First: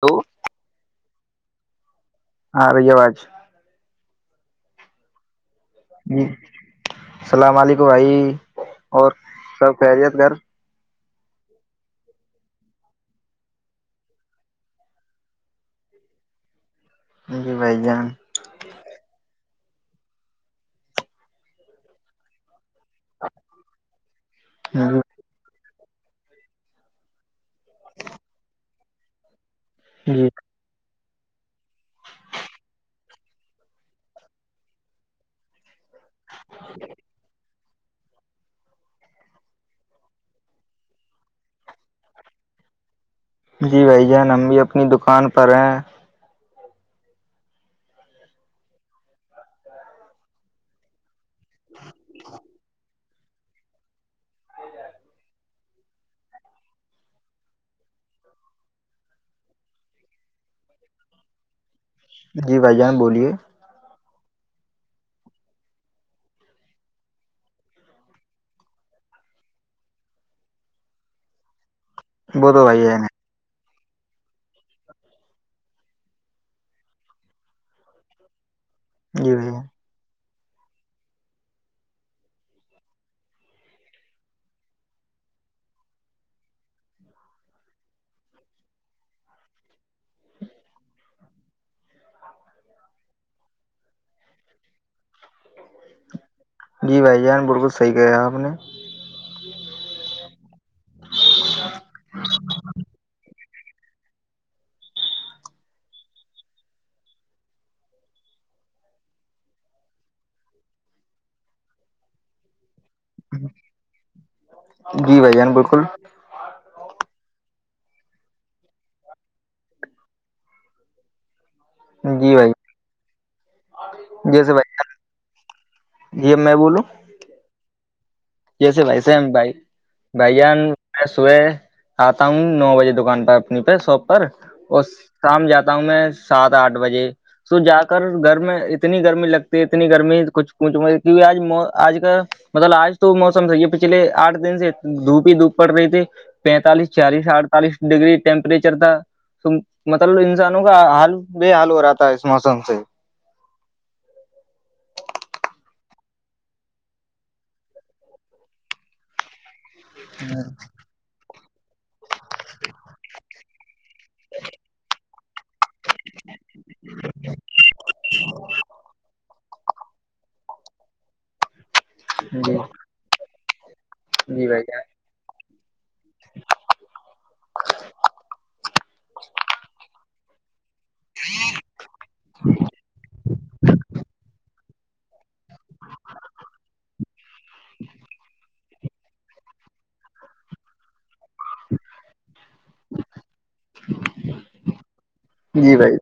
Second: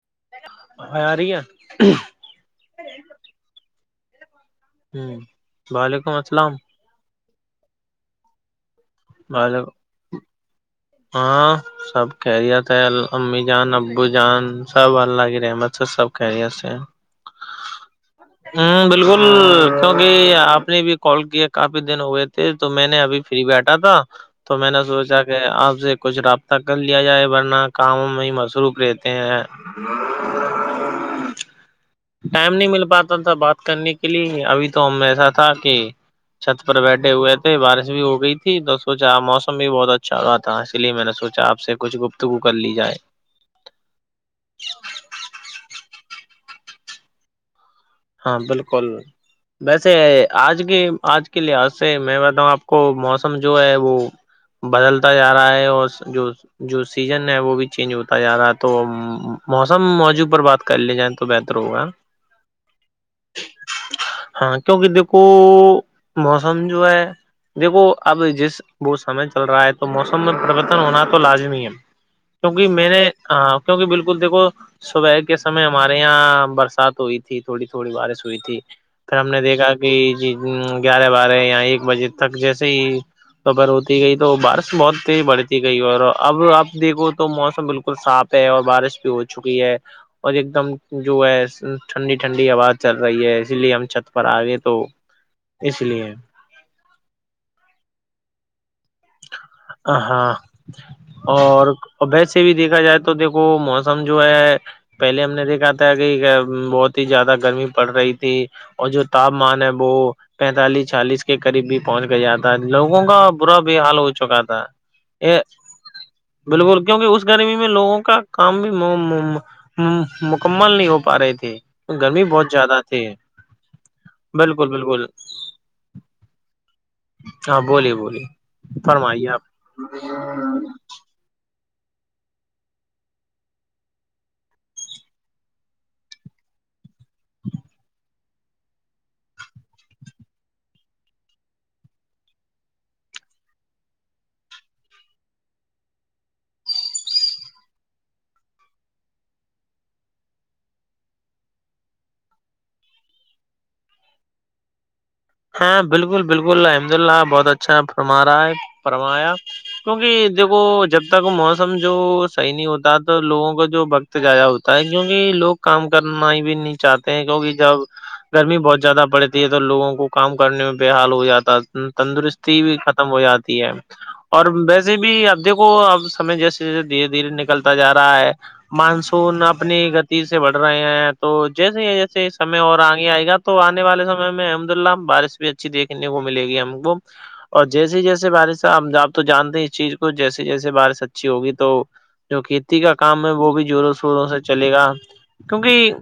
تو آ رہ ہے ہاں رہیوج ہوں وعلیکم جی السلام السلام علیکم بھائی اور بو سب خیریت گھر ہاں سب خیریت ہے امی جان ابو جان سب اللہ کی رحمت سے سب خریت سے ہیں جی بھ جان بالکل کیونکہ آپ نے بھی کال کیا کافی دن ہوئے تھے تو میں نے ابھی فری بیٹھا تھا تو میں نے سوچا کہ آپ سے کچھ رابطہ کر لیا جائے ورنہ کاموں میں مصروف رہتے ہیں جی ہ ٹائم نہیں مل پاتا تھا بات کرنے کے لیے ابھی تو ہم ایسا تھا کہ چھت پر بیٹھے ہوئے تھے بارش بھی ہو گئی تھی تو سوچا موسم بھی بہت اچھا رہا تھا اس لیے میں نے سوچا آپ سے کچھ گفتگو کر لی جائے جی بھائی جان ہم بھی اپنی دکان پر ہیں ہاں بالکل ویسے آج کی آج اس کے لحاظ سے میں بتا ہوں آپ کو موسم جو ہے وہ بدلتا جا رہا ہے اور جو جو سیزن ہے وہ بھی چینج ہوتا جا رہا ہے تو موسم موجو پر بات کر لے جائیں تو بہتر ہوگا جی بھائی جان بولیے ہاں کیونکہ دیکھو موسم جو ہے دیکو اب جس وہ سمے چل رہا ہے تو موسم میں پربرتن ہونا تو لازمی ہے وہ تو کیونکہ بھائی میںیر جان نے ہاں کیونکہ بالکل دیکھو صبح کے سمے ہمارے یہاں برسات ہوئی تھی تھی تھوڑی تھوڑی بارش ہوئی تھی پھر ہے ہم جی نے بھائی جان دیکھا کہ گیارہ بارہ یا ایک بجے تک جیسے ہی کبر ہوتی گئی تو بارش بہت تیزی بڑھتی گئی اور اب آپ دیکھو تو موسم بالکل صاف اور بارش بھی ہو چکی ہے اور ایک دم جو ہے ٹھنڈی ٹھنڈی آواز چل رہی ہے اسی لیے ہم چھت پر آ گئے تو اس لیے جی بھائی جان بالکل صحیح کہا آپ نے ہاں اور وی سے بھی دیکھا جائے تو دیکھو موسم جو ہے پہلے ہم نے دیکھا تھا کہ بہت ہی زیادہ گرمی پڑ رہی تھی اور جو تاپمان ہے وہ پینتالیس چالیس کے قریب بھی پہنچ گیایا لوگوں کا برا بھی حال ہو چکا تھا جی بھائی یہ جان بالکل بالکل کیونکہ اس گرمی میں لوگوں کا کام بھی مکمل نہیں ہو پا رہے تھے گرمی جی بہت بھائی زیادہ تھی بالکل بالکل جیب میں بولوں ہاں بولی بولیے یسے بھائی سی فرمائیے بھائی بھائی ان صبح آتا ہوں نو بجے دکان پر اپنی پہ شاپ پر اور شام جاتا ہوں میں سات آٹھ بجے سو جا کر گھر میں اتنی گرمی لگتی ہے اتنی گرمی کچھ کچ م کیکہ آج آج کا مطلب آج تو موسم تھا یہ پچھلے آٹ دن سے دھوپ ہی دھوپ پڑ رہی تھی پینتالس چالیس اڑتالیس ڈیگری ٹیمپرریچر تھا مطلب انسانوں کا حال بے حال ہو رہا تھا ہے اس موسم سے ہاں بالکل بالکل الحمد اللہ بہت اچھا فرما رہا ہے فرمایا کیونکہ دیکھو جب جب تک موسم جو صحیح نہیں ہوتا تو لوگوں کا جو وقت جضایا ہوتا ہے کیونکہ لوگ کام کرنا ہی بھی نہیں چاہتے ہیں کیونکہ جب گرمی بہت زیادہ پڑتی ہے تووگوں کو کام کرنے میں بے حال ہو جاتا ہے جی تندرستی بھی ختم ہو جاتی ہے اور جی بھائی ویسے جان بھی اب دیکھو اب سمے جیسے جیسے دھیرے دھیرے نکلتا جا رہا ہے مانسون اپنی سے بڑھ رہے ہیں تو جیسے ہی جیسے سمے اور آگے آئے گا تو آنے والے سمے میں احمد اللہ بارش بھی اچھی دیکھنے کو ملے گی ہم کو اور جیسی جیسے بارش ہم آپ تو جانتے ہیں اس چیز کو جیسے جیسے بارش اچھی ہوگی تو جو کھیتی کا کام ہے وہ بھی زوروں شوروں سے چلے گا جی کیونکہ بھائی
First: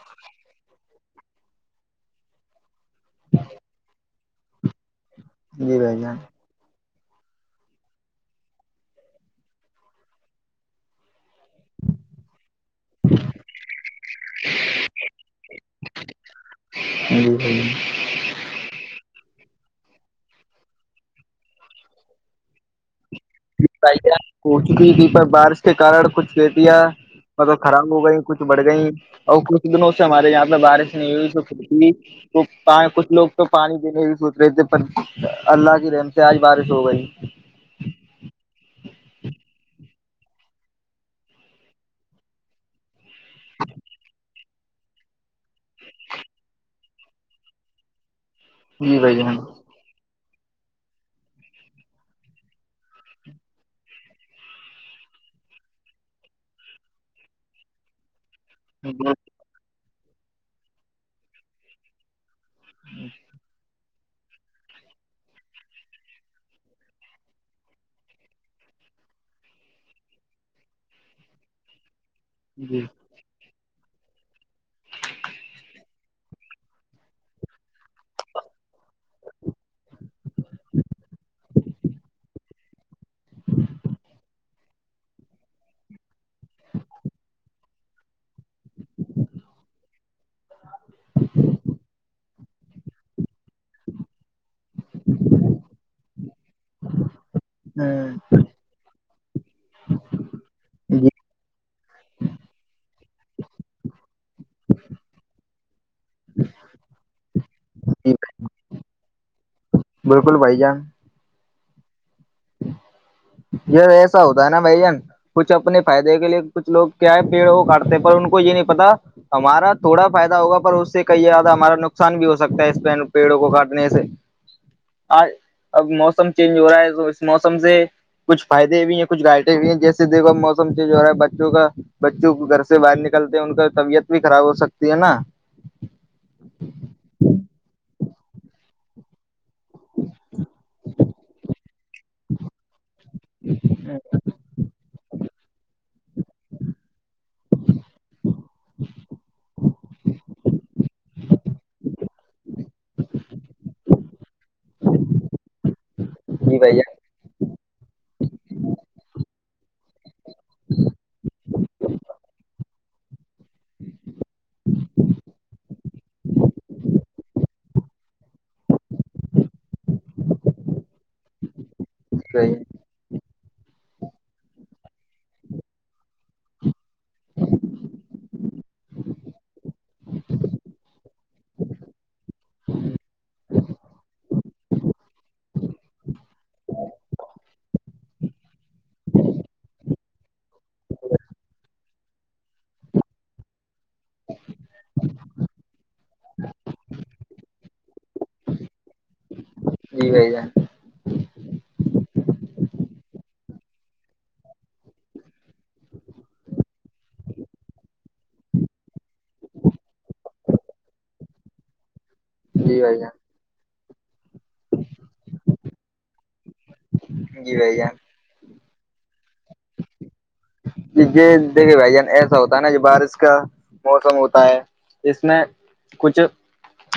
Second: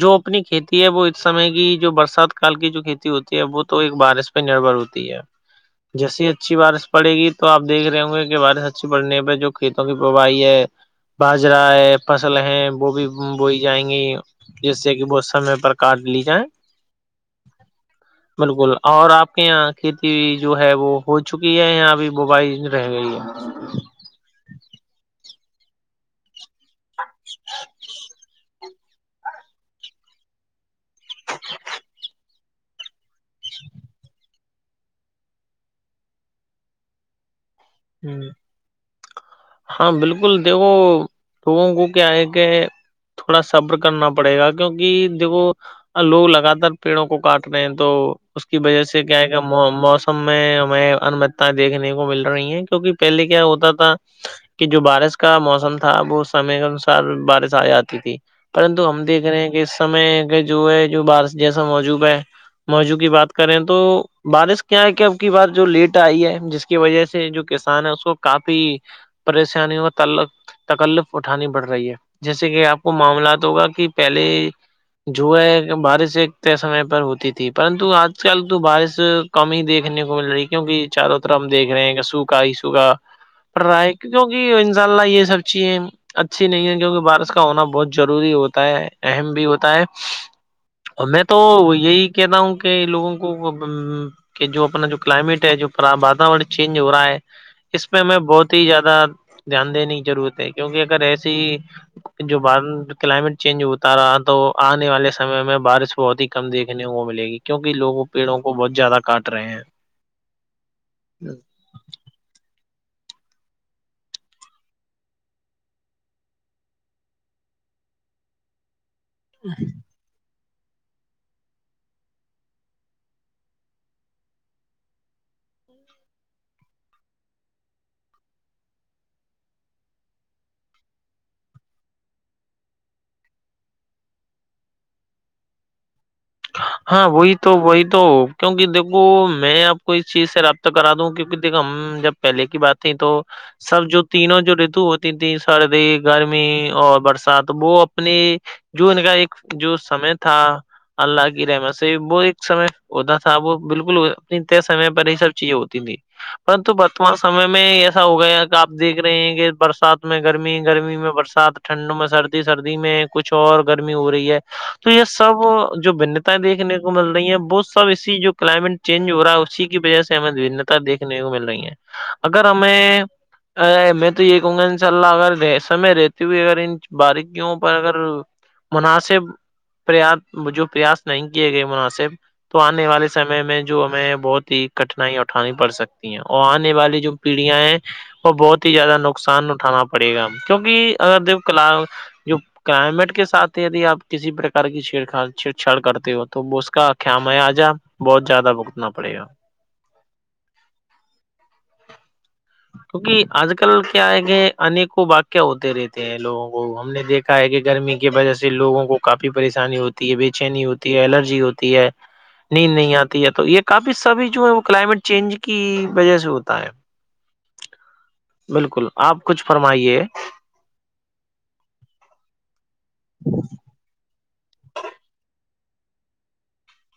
جو اپنی کھیتی ہے وہ اس سمے کی جو برسات کاال کی جو کھیتی ہوتی ہے وہ تو ایک بارش نربھر ہوتی ہے جی بھائی جان جیسی اچھی بارش پڑے گی تو آپ دیکھ رہے ہوں گے کہ بارش اچھی پڑنے پہ جو کھیتوں کی پرباہی ہے باجرا ہے فصل ہے وہ بھی بوئی جائیں گی جس سے کہ وہ سمے پر کاٹ لی جائےیں جی بھائی بالکل اور آپ کے یہاں کھیتی جو ہے وہ ہو چکی ہے یہ ابھی ببائی رہ گئی ہے ہو چکی تھی پر بارش کے کارن کچھ سیٹیا مطلب خراب ہو گئی کچھ بڑھ گئییں اور کچھ دنوں سے ہمارے یہاں پہ بارش نہیں ہوئی تو پھتیئی تو کچھ لوگ تو پانی دینے ہی سوچ رہے تھے پر اللہ کی رحم سے آج بارش ہو گئی ہوں ہاں بالکل دیکھو لوگوں کو کیا ہے کہ تھوڑا سبر کرنا پڑے گا کیونکہ دیکھو لوگ لگاتار پیڑوں کو کاٹ رہے ہیں تو اس کی وجہ جی سے بھائی کیا ہے جان کیا موسم میں ہمیں انمتیں دیکھنے کو مل رہی ہیں توہ پہلے کیا ہوتا تھا کہ جو بارش کا موسم تھا وہ سمے انسار بارش آ جاتی تھی پرنتو ہم دیکھ رہے ہیں کہ اس سمے کہ جو ہے جو بار جیسا موجوب ہے موضو کی بات کریں تو بارش کیا ہے کیا اب کی بات جو لیٹ آئی ہے جس کی وجہ سے جو کسان ہے اس کو کافی پریشانی اور تکلف اٹھانی پڑ رہی ہے جیسے کہ آپ جی کو معاملات ہوگا کہ پہلے جو ہے بارش ایک سمے پر ہوتی تھی پرنتو آج کل تو بارش کممی ہی دیکھنے کو مل رہی ہے کیونکہ چاروں طرف ہم دیکھ رہے ہیں کہ سوکھا ہی سوکھا پڑ رہا ہے کی کیکہ انشاء اللہ یہ سب چیزیں اچھی نہیں ہے کیونکہ بارش کا ہونا بہت ضروری ہو ہوتا ہے اہم بھی ہوتا ہے اور میں تو یہی کہتا ہوں کہ لوگوں کو کہ جو اپنا جو کلائمیٹ ہے جو واتورن چینج ہو رہا ہے اس پہ ہ ہمیں بہت ہی زیادہ دھیان دینے کی ضرورت ہے کیونکہ جی اگر ایسی جو بار کلائمیٹ چینج ہوتا رہا تو آنے والے سمے میں بارش بہت ہی کم دیکھنے کو ملے گی کیوںک لوگوں جی پیڑوں کو بہت زیادہ کاٹ رہے ہیں بالکل بھائی جان [inaudible] یہ ایسا ہوتا ہے نا بھ جین کچھ اپنے فائدے کے لیے کچھ لوگ کیا ہے پیڑ وہ کاٹتے ہیں پر ان کو یہ نہیں پتا ہمارا تھوڑا فائدہ ہوگا پر اس سے کئی زیادہ ہمارا نقصان بھی ہو سکتا ہے اس پیڑوں کو کاٹنے سے ہاں اب موسم چینج ہو رہا ہے تو اس موسم سے کچھ فائدے بھی ہیں کچھ گھٹیں بھی ہیں جسے دیکو موسم چینج ہو رہا ہے بچوں کا بچوں کو گھر سے باہر نکلتے ہیں ان کا طبیعت بھی خراب ہو سکتی ہے نا ہاں وہی تو وہی تو کیونکہ دیکھو میں آپ کو اس چیز سے رابط تو کرا دوں کیک دیکھ ہم جب پہلے کی بات تیں تو سب جو تینوں جو رتو ہو تین تین سردی گرمی اور برسات وہ اپنی جو ان کا ایک جو سمے تھا اللہ کی رحمت سے وہ ایک سمے ہوتا تھا وہ بالکل سمے پر یہ سب چیزیں ہوتی تھیں جی پرنت بھائی ب وتمان سمے میں ایسا ہو گیا کہ آپیکھ رہے ہیں کہ برسات میں گرمی گرمی میں برسات ٹنڈ میں سردی سردی میں کچھ اور گرمی ہو رہی ہے تو یہ سب جو بھنتاائیں دیکنے کو مل رہی ہیں بہت سب اسی جو کلائمیٹ چینج ہو رہا ہے اسی کی وجہ سے ہمیں بھنتا دیکھنے کو مل رہی ہیں اگر جان ہمیں ارے میں تو یہ کہوں گا ان شاء اللہ اگر سم میں رہتی ہوئی اگر ان باریکیوں پر اگر مناسب پریاس جو پریاس نہیں کیے گئے مناسب تو آنے والے سمے میں جو ہمیں بہت ہی کٹھنائیا اٹھانی پڑ سکتی ہیں اور آنے والی جو پیڑیاں ہے وہ بہت ہی زیادہ نقصان اٹھانا پڑے گا کیونکہ اگر د کلا جو کلائمیٹ کے ساتھ ہی دی آپ کسی پرک کی چھیڑ چھڑچھاڑ کرتی ہو تو اس کا خم ہے آ جا بہت زیادہ بگتنا پڑے گا جی بھائی جان کیونکہ آج کل کیا آئے کہ انیکوں واقع ہوتے رہتے ہیں لوگوں کو ہم نے دیکھ کا ہے کہ گرمی کی وجہ سے لوگوں کو کافی پریشانی ہوتی ہے بے چینی ہوتی ہے الرجی ہوتی ہے ہ [unintelligible] نیند جی نہیں بھائی آتی جان ہے تو یہ کافی سبھی جو ہے وہ کلائمیٹ چینج کی وجہ سے ہوتا ہے جی بھ جان بالکل آپ کچھ فرمائیے یہ دیکھے بھائی جان ایسا ہوتا ہے نا یہ بارش کا موسم ہوتا ہے اس میں کچھ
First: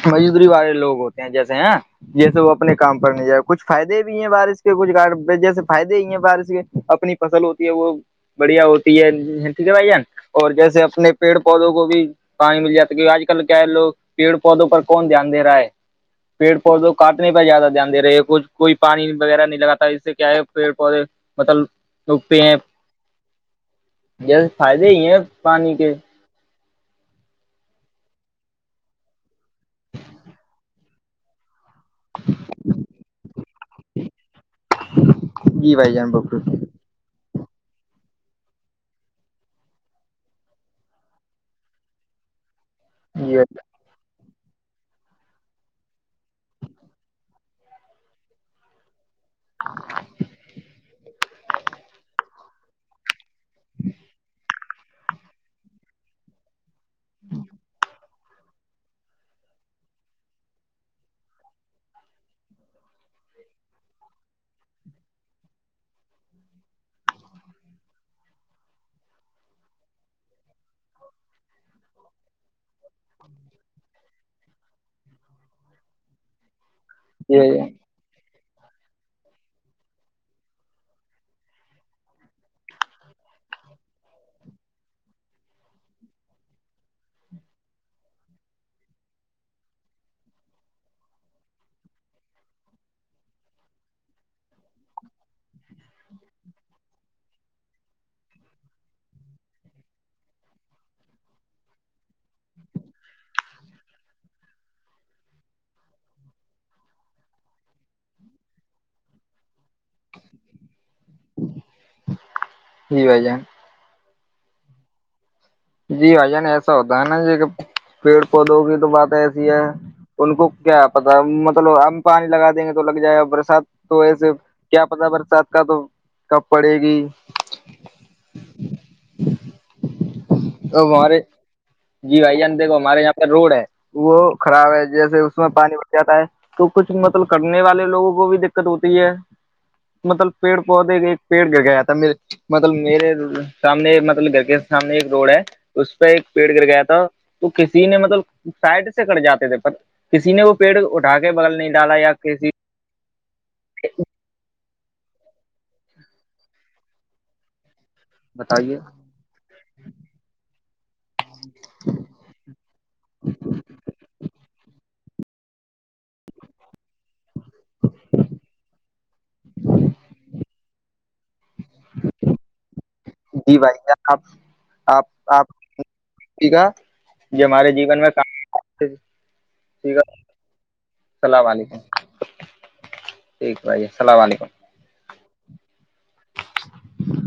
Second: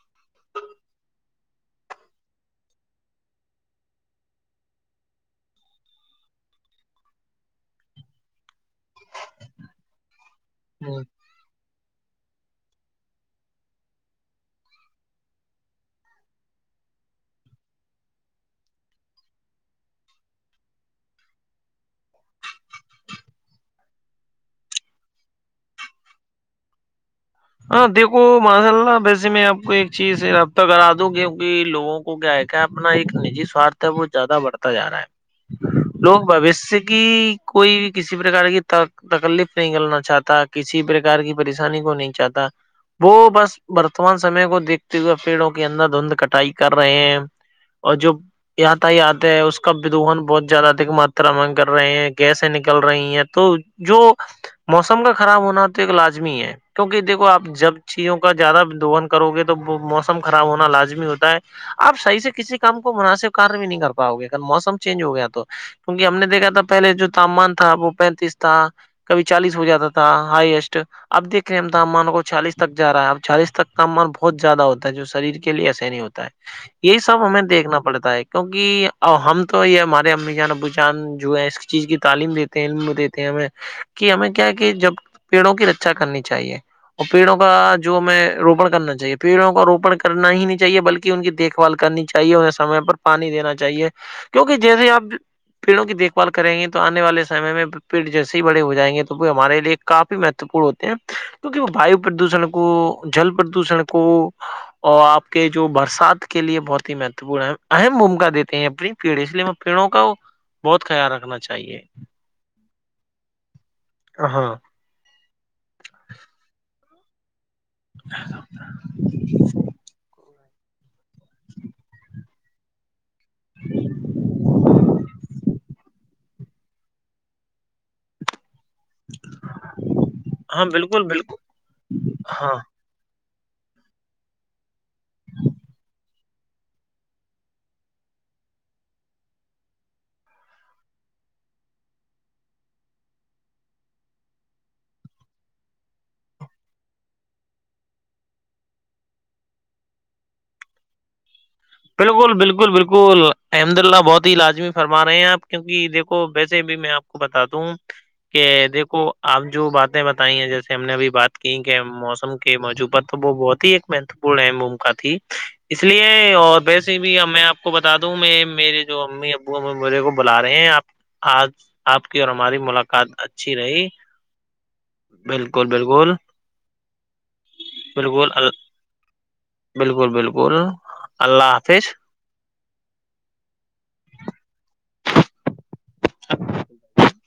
مجودری والے لوگ ہوتے ہیں جیسے ہیں جیسے وہ اپنے کام پر نہیں جائے کچھ فائدے بھی ہیں بارش کے کچھ گ جیسے فائدے ہی ہیں بارش کے اپنی فصل ہوتی ہے وہ بڑھیا ہوتی ہےیک بائی ان اور جیسے ہوں اپنے پیڑ پودوں کو بھی پانی مل جاتا ہے کیہ آج کل کیا ہے لوگ پیڑ پودوں پر کون دھیان دے رہا ہے پیڑ پودوں کاٹنے پر زیادہ دھیان د رہے ہیں کچھ کوئی پانی وغیرہ نہیں لگاتا اس سے کیا ہے پیڑ پودے مطلب ڈوک پہ ہیں جیسے فائدے ہی ہیں پانی کے ہاں دیکھو ماشاء اللہ ویسے میں آپ کو ایک چیز رابطہ کرا دوں گی لوگوں کو کیا ہے کیا اپنا ایک نجی سوارتھ ہے بہت زیادہ بڑھتا جا رہا جی ہے بھائی جان لوگ بکل بوشیہ کی کوئی بھی کسی پرکار کی تکلیف نہیں کرلنا چاہتا کسی پرکار کی پریشانی کو نہیں چاہتا وہ جی بھائی بس بر وورتمان سمے کو دیکھتے ہوئے پیڑوں کے اندر دھند کٹائی کر رہے ہیں اور جو ت ہی آتے ہیں اس کادوہن بہت زیادہ ادک ماترا مگ کر رہے ہیں گیس نکل رہی ہیں تو جو موسم کا خراب ہونا تو ایک لازمی ہے کیونکہ دیکھو آپ جب چیوں کا زیادہ دہن کرو گے تو موسم خراب ہونا لازمی ہوتا ہے آپ صحیح سے کسی کام کو مناسب کار بھی نہیں کر پاؤ گے اگر موسم چینج ہو گیا تو کیونکہ ہم نے دیکھا تھا پہلے جو تاپمان تھا وہ پینتیس تھا کبھی چالیس ہو جاتا تھا ہائیسٹ اب دیکھ م تاپمان کو چالس تک جا رہا ہے اب چالیس تک تاپمان بہت زیادہ ہوتا ہے جو شریر کے لیے ایسے نہیں ہوتا ہے یہی سب ہمیں جان دیکھنا پڑتا ہے کیونکہ ہم تو یہ ہمارے امی جان ابو جان جو ہے اس چیز کی تعلیم دیتے ہیں علم دیتے ہیں ہمیں کہ ہمیں کیا کہ جب پیڑوں کی رچا کرنی چاہیے اور پیڑوں کا جو ہمیں روپن کرنا چاہیے پیڑوں کا روپن کرنا ہی نہیں چاہیے بلکہ ان کی دیکھ بھال کرنی چاہیے انہیں سمے پر پانی دینا چاہیے کیونکہ جیسے آپ پیڑوں کی دیک بھال کریں گے تو آنے والے سم میں پیٹ جیس ہی بڑے ہو جائیں گے تو وہ ہمارے لیے کافی مہتوپورن ہوتے ہیں کیکہ وہ واو پردوشن کو جل پردوشن کو اور آپ کے جو برسات کے لیے بہت ہی مہتوپورن ہے اہم بھومکا دیتے ہیںری پیڑ اس لیے ہم پیڑوں کا بہت خیال رکھنا چاہیے ج ب جان ہ ہاں جی بھائی جان ایسا ہوتا ہے نا ج پیڑ پودوں کی تو بات ایسی ہے ان کو کیا پتا مطلب ہم پانی لگا دیں گے تو لگ جائے برسات تو ایسے کیا پتا برسات کا تو کب پڑے گی [inaudible] تو بالکل ہمارے بالکل جی بھائی ہاں جان دیکھو ہمارے یہاں روڈ ہے وہ خراب ہے جیسے اس میں پانی بھر جاتا ہے تو کچھ مطلب کرنے والے لوگوں کو بھی دقت ہوتی ہے مطلب پیڑ پودے کے ایک پیڑ گ گیا تھا میرے مطلب میرے سامنے مطلب گھر کے سامنے روڈ ہے اس پہ ایک پیڑ گر گیا تھا تو کسی نے مطلب سائڈ سے کٹ جاتے تھے کسی نے وہ پیڑ اٹھا کے بدل بالکل بالکل بالکل احمد اللہ بہت ہی لازمی فرما رہے ہیں آپ کیونکہ دیکھو ویسے بھی میں آپ کو بتات د ہوں کہ بتائیے دیکھو آپ جو باتیں بتائی ہیں جیسے ہم نے ابھی بات کی کہ موسم کے موجوع پر تو وہ بہت ہی ایک منت بڑ اہم بھومکا تھی اس لیے اور ویسے بھی میں آپ کو بتا دوں میں میرے جو امی ابو ا میرے کو بلا رہے ہیں آپ آج آپ کی اور ہماری ملاقات اچھی جی بھائی رہی جان آپ آپ آپ بالکل بالکل یہ ہمارے جین میں بالکل بالکل ہے بالکل السلام اللہ علیکم حافظ ٹھیک بھائی السلام علیکم اچ